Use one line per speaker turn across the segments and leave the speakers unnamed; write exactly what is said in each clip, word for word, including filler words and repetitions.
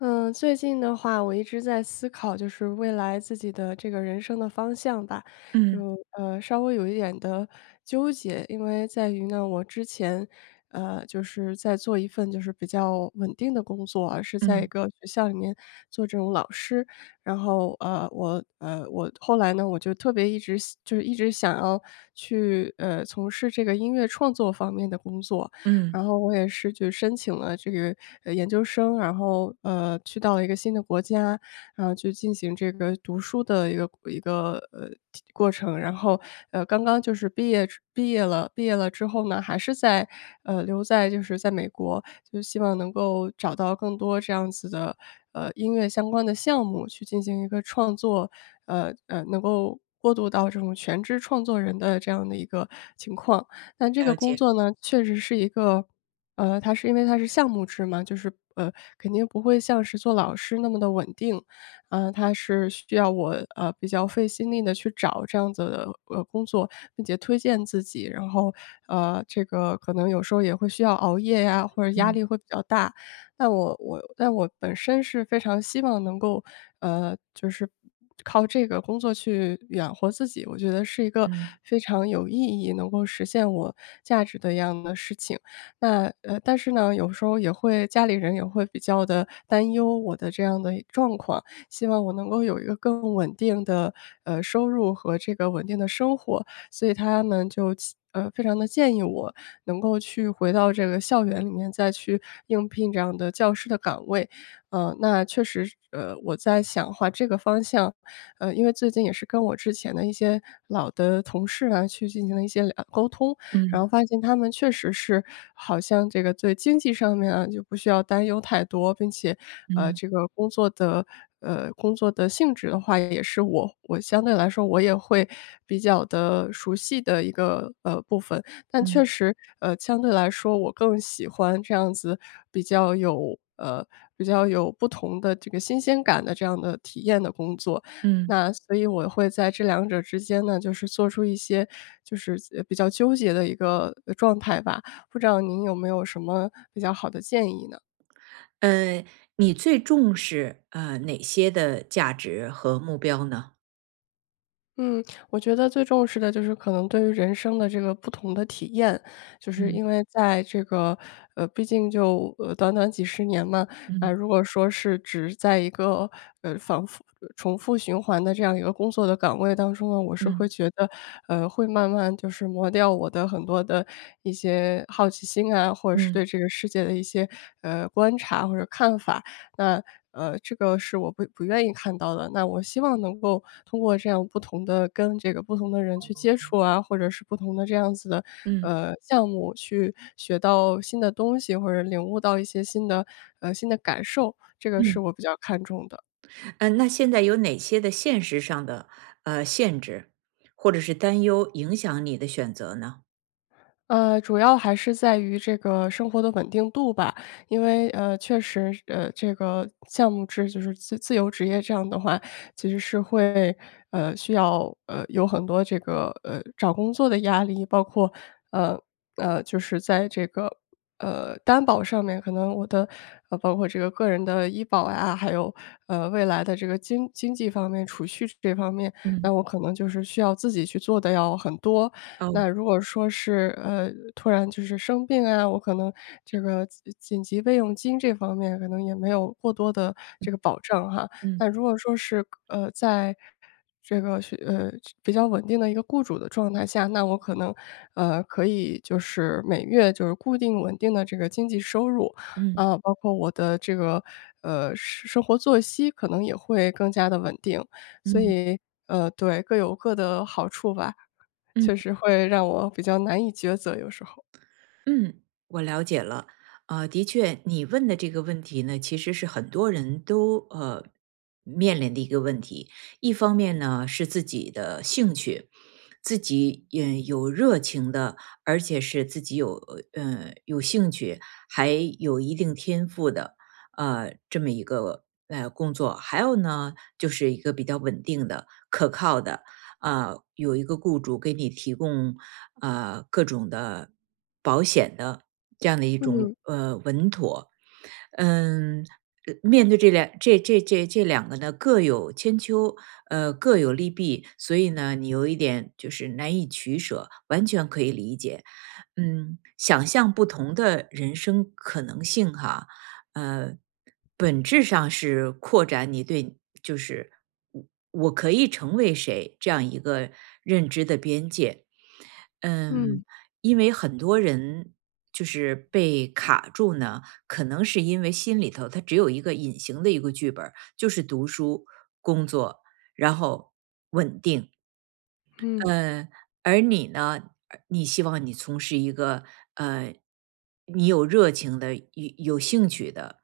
嗯，最近的话，我一直在思考，就是未来自己的这个人生的方向吧，
嗯
就呃稍微有一点的纠结，因为在于呢，我之前呃就是在做一份就是比较稳定的工作而是在一
嗯
个学校里面做这种老师，然后呃我呃我后来呢，我就特别一直就是一直想要去呃从事这个音乐创作方面的工作，
嗯，
然后我也是去申请了这个呃研究生，然后呃去到了一个新的国家，然后去进行这个读书的一个一个呃过程，然后呃刚刚就是毕业之毕业了，毕业了之后呢，还是在呃留在就是在美国，就希望能够找到更多这样子的呃音乐相关的项目去进行一个创作，呃呃能够过渡到这种全职创作人的这样的一个情况。但这个
了
工
解。
作呢，确实是一个，呃，它是因为它是项目制嘛，就是呃，肯定不会像是做老师那么的稳定，啊、它是需要我呃比较费心力的去找这样子的呃工作，并且推荐自己，然后呃，这个可能有时候也会需要熬夜呀，或者压
嗯
力会比较大，那我我那我本身是非常希望能够，呃，就是靠这个工作去养活自己，我觉得是一个
嗯
非常有意义，能够实现我价值的一样的事情。那呃，但是呢，有时候也会家里人也会比较的担忧我的这样的状况，希望我能够有一个更稳定的，呃，收入和这个稳定的生活。所以他呢就呃非常的建议我能够去回到这个校园里面再去应聘这样的教师的岗位。呃，那确实呃，我在想的话这个方向，呃，因为最近也是跟我之前的一些老的同事啊去进行了一些了沟通，然
嗯
后发现他们确实是好像这个对经济上面啊，就不需要担忧太多，并且，呃，
嗯
这个工作的呃，工作的性质的话，也是我我相对来说我也会比较的熟悉的一个，呃，部分。但确
嗯
实，呃，相对来说我更喜欢这样子比较有呃，比较有不同的这个新鲜感的这样的体验的工作。
嗯。
那所以我会在这两者之间呢，就是做出一些就是呃比较纠结的一个呃状态吧。不知道您有没有什么比较好的建议呢？
呃，你最重视呃哪些的价值和目标呢？
嗯，我觉得最重视的就是可能对于人生的这个不同的体验，就是
嗯
因为在这个呃，毕竟就呃短短几十年嘛，啊、
嗯
如果说是只在一个呃反复呃重复循环的这样一个工作的岗位当中呢，我是会
嗯
觉得呃会慢慢就是磨掉我的很多的一些好奇心啊，或者是
嗯
对这个世界的一些呃观察或者看法。那，呃，这个是我不不愿意看到的。那我希望能够通过这样不同的跟这个不同的人去接触啊，或者是不同的这样子的，
嗯
呃，项目去学到新的东西，或者领悟到一些新的呃，新的感受，这个是
嗯。
我比较看重的。
呃，那现在有哪些的现实上的呃限制或者是担忧影响你的选择呢？
呃，主要还是在于这个生活的稳定度吧，因为呃，确实，呃，这个项目制就是自自由职业这样的话，其实是会呃需要呃有很多这个呃找工作的压力，包括呃呃就是在这个呃担保上面，可能我的呃包括这个个人的医保呀、还有呃未来的这个经经济方面储蓄这方面，
嗯
那我可能就是需要自己去做的要很多，
哦。
那如果说是，呃，突然就是生病啊，我可能这个紧紧急备用金这方面可能也没有过多的这个保障哈。
嗯
那如果说是，呃，在这个是呃，比较稳定的一个雇主的状态下，那我可能，呃，可以就是每月就是固定稳定的这个经济收入，
嗯
啊，包括我的这个，呃，生生活作息可能也会更加的稳定。所
嗯
以，呃，对，各有各的好处吧。
嗯。
确实会让我比较难以抉择，有时候。
嗯，我了解了。呃，的确，你问的这个问题呢，其实是很多人都呃面临的一个问题。一方面呢，是自己的兴趣，自己也有热情的，而且是自己有呃有兴趣，还有一定天赋的，呃，这么一个呃工作。还有呢，就是一个比较稳定的、可靠的，啊，有一个雇主给你提供啊，各种的保险的这样的一种
嗯
呃稳妥。嗯。呃面对这两这这这这两个呢，各有千秋，呃，各有利弊，所以呢，你有一点就是难以取舍，完全可以理解。嗯，想象不同的人生可能性哈。呃，本质上是扩展你对就是我我可以成为谁这样一个认知的边界。嗯。
嗯
因为很多人就是被卡住呢，可能是因为心里头他只有一个隐形的一个剧本儿就是读书、工作，然后稳定。
嗯
嗯，而你呢，你希望你从事一个呃，你有热情的、有有兴趣的，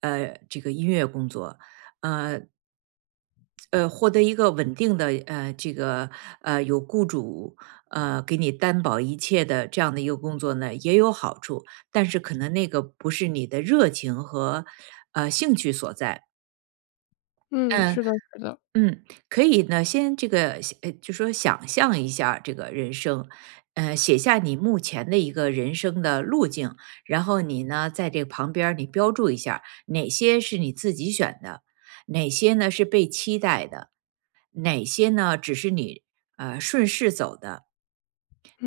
呃，这个音乐工作。呃，呃，获得一个稳定的呃，这个呃，有雇主呃给你担保一切的这样的一个工作呢，也有好处，但是可能那个不是你的热情和呃兴趣所在。
嗯，
嗯。
是的是的，
嗯，可以呢，先这个呃，就说想象一下这个人生，呃，写下你目前的一个人生的路径，然后你呢，在这个旁边儿你标注一下哪些是你自己选的，哪些呢是被期待的，哪些呢只是你呃顺势走的，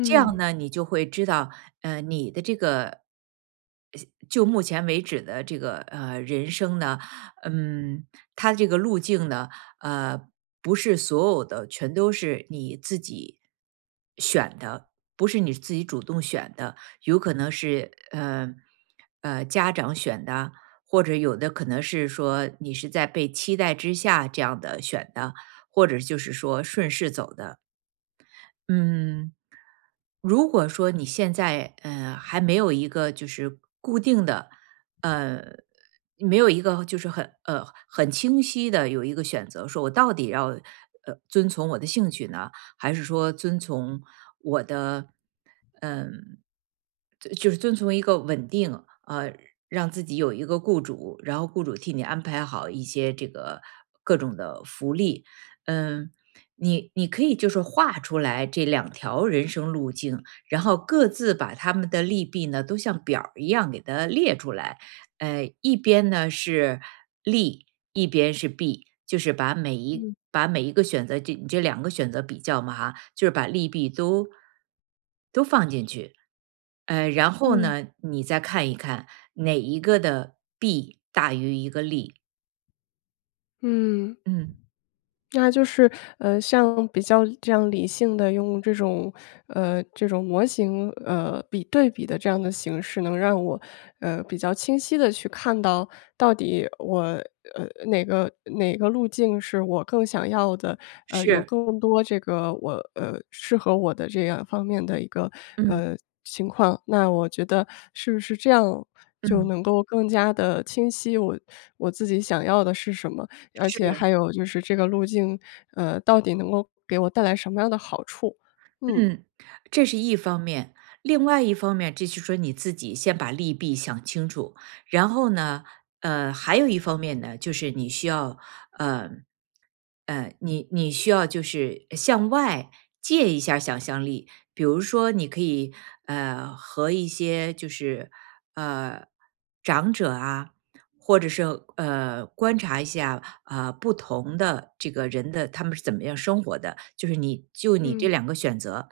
这样呢，你就会知道，呃，你的这个呃就目前为止的这个，呃，人生呢，嗯，它这个路径呢，呃，不是所有的全都是你自己选的，不是你自己主动选的，有可能是，呃，呃，家长选的，或者有的可能是说你是在被期待之下这样的选的，或者就是说顺势走的。嗯。如果说你现在呃还没有一个就是固定的，呃，没有一个就是很呃很清晰的有一个选择，说我到底要呃遵从我的兴趣呢，还是说遵从嗯，就就是遵从一个稳定，呃，让自己有一个雇主，然后雇主替你安排好一些这个各种的福利，嗯，你你可以就是画出来这两条人生路径，然后各自把他们的利弊呢，都像表儿一样给它列出来，呃，一边呢是利，一边是弊，就是把每一
嗯
把每一个选择，这你这两个选择比较嘛哈，就是把利弊都都放进去，呃，然后
嗯
呢，你再看一看哪一个的弊大于一个利。
嗯。
嗯，
那就是，呃，像比较这样理性的用这种呃，这种模型，呃，比对比的这样的形式，能让我，呃，比较清晰的去看到到底我，呃，哪个哪个路径是我更想要的，呃，有
是。
更多这个我呃，适合我的这样方面的一个，
嗯
呃，情况。那我觉得是不是这样就
嗯，
能够更加的清晰我我自己想要的是什么？而且
是。
还有就是这个路径，呃，到底能够给我带来什么样的好处？嗯。
嗯，这是一方面，另外一方面，这就是说你自己先把利弊想清楚，然后呢，呃，还有一方面呢，就是你需要，呃，呃，你你需要就是向外借一下想象力，比如说你可以，呃，和一些就是，呃，长者啊，或者是呃观察一下啊、呃不同的这个人的他们是怎么样生活的，就是你就你这
嗯
两个选择，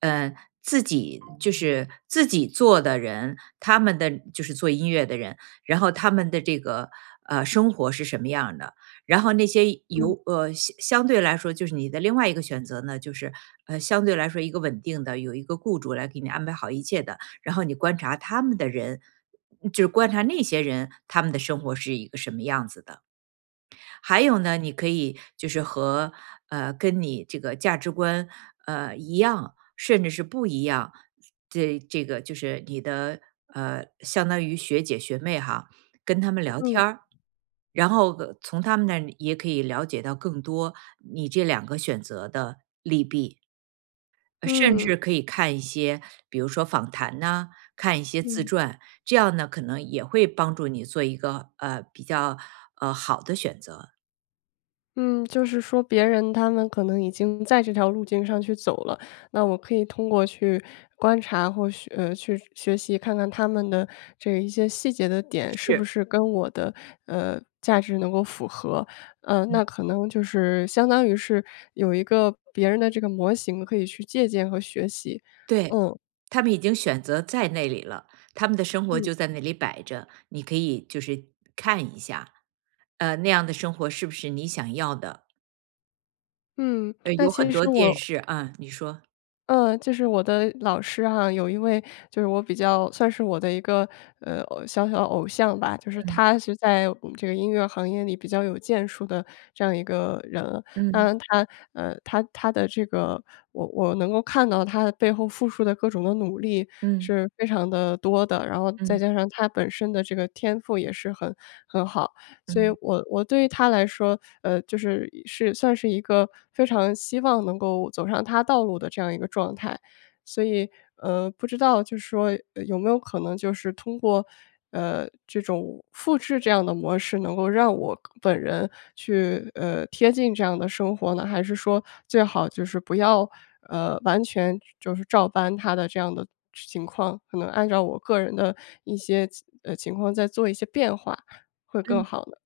呃自己就是自己做的人，他们的就是做音乐的人，然后他们的这个呃生活是什么样的，然后那些有
嗯
呃相相对来说就是你的另外一个选择呢，就是呃相对来说一个稳定的有一个雇主来给你安排好一切的，然后你观察他们的人，嗯就是观察那些人他们的生活是一个什么样子的。还有呢，你可以就是和呃跟你这个价值观呃一样，甚至是不一样，这这个就是你的呃相当于学姐学妹哈，跟他们聊
嗯
天儿。然后呃从他们那儿也可以了解到更多你这两个选择的利弊，呃甚
嗯
至可以看一些，比如说访谈呐，看一些自
嗯
传，这样呢，可能也会帮助你做一个，呃，比较，呃，好的选择。
嗯，就是说别人他们可能已经在这条路径上去走了，那我可以通过去观察或学呃，去学习看看他们的这一些细节的点是不
是。
是跟我的，呃，价值能够符合。呃，那可能就是相当于是有一个别人的这个模型可以去借鉴和学习，
对，
嗯。
他们已经选择在那里了，他们的生活
嗯
就在那里摆着，你可以就是看一下，呃，那样的生活是不是你想要的？
嗯，
呃，
那
有
其
很
实
多电
我
视啊，你说。
嗯，就是我的老师哈，有一位就是我比较算是我的一个，呃，偶小小偶像吧，就是他是在我们这个音乐行业里比较有建树的这样一个人。当
嗯，
然他呃，他他的这个我我能够看到他背后付出的各种的努力
嗯，
是非常的多的，然后再
嗯，
加上他本身的这个天赋也是很很好。所以
嗯，
我我对于他来说，呃，就是是算是一个非常希望能够走上他道路的这样一个状态。所以，呃，不知道就是说，呃，有没有可能就是通过，呃，这种复制这样的模式，能够让我本人去，呃，贴近这样的生活呢？还是说最好就是不要，呃，完全就是照搬他的这样的情况，可能按照我个人的一些呃，情况再做一些变化，会更
嗯。
好呢？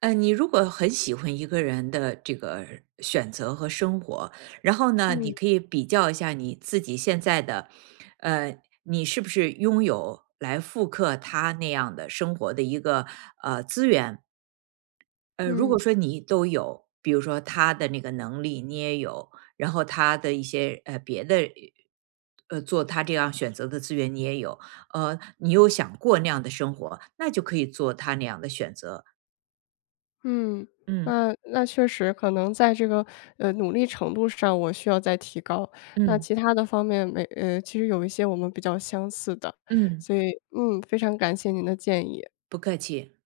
呃，你如果很喜欢一个人的这个选择和生活，然后呢，嗯你
嗯
可以比较一下你自己现在的，呃，你是不是拥有来复刻他那样的生活的一个呃资源？呃，如果
嗯
说你都有，比如说他的那个能力你也有，然后他的一些呃别的。呃，做他这样选择的资源你也有，呃，你又想过那样的生活，那就可以做他那样的选择。
嗯，
嗯
那那确实可能在这个，呃，努力程度上我需要再提高，那
嗯
其他的方面没呃，其实有一些我们比较相似的，
嗯。
所以，嗯，非常感谢您的建议。
不客气。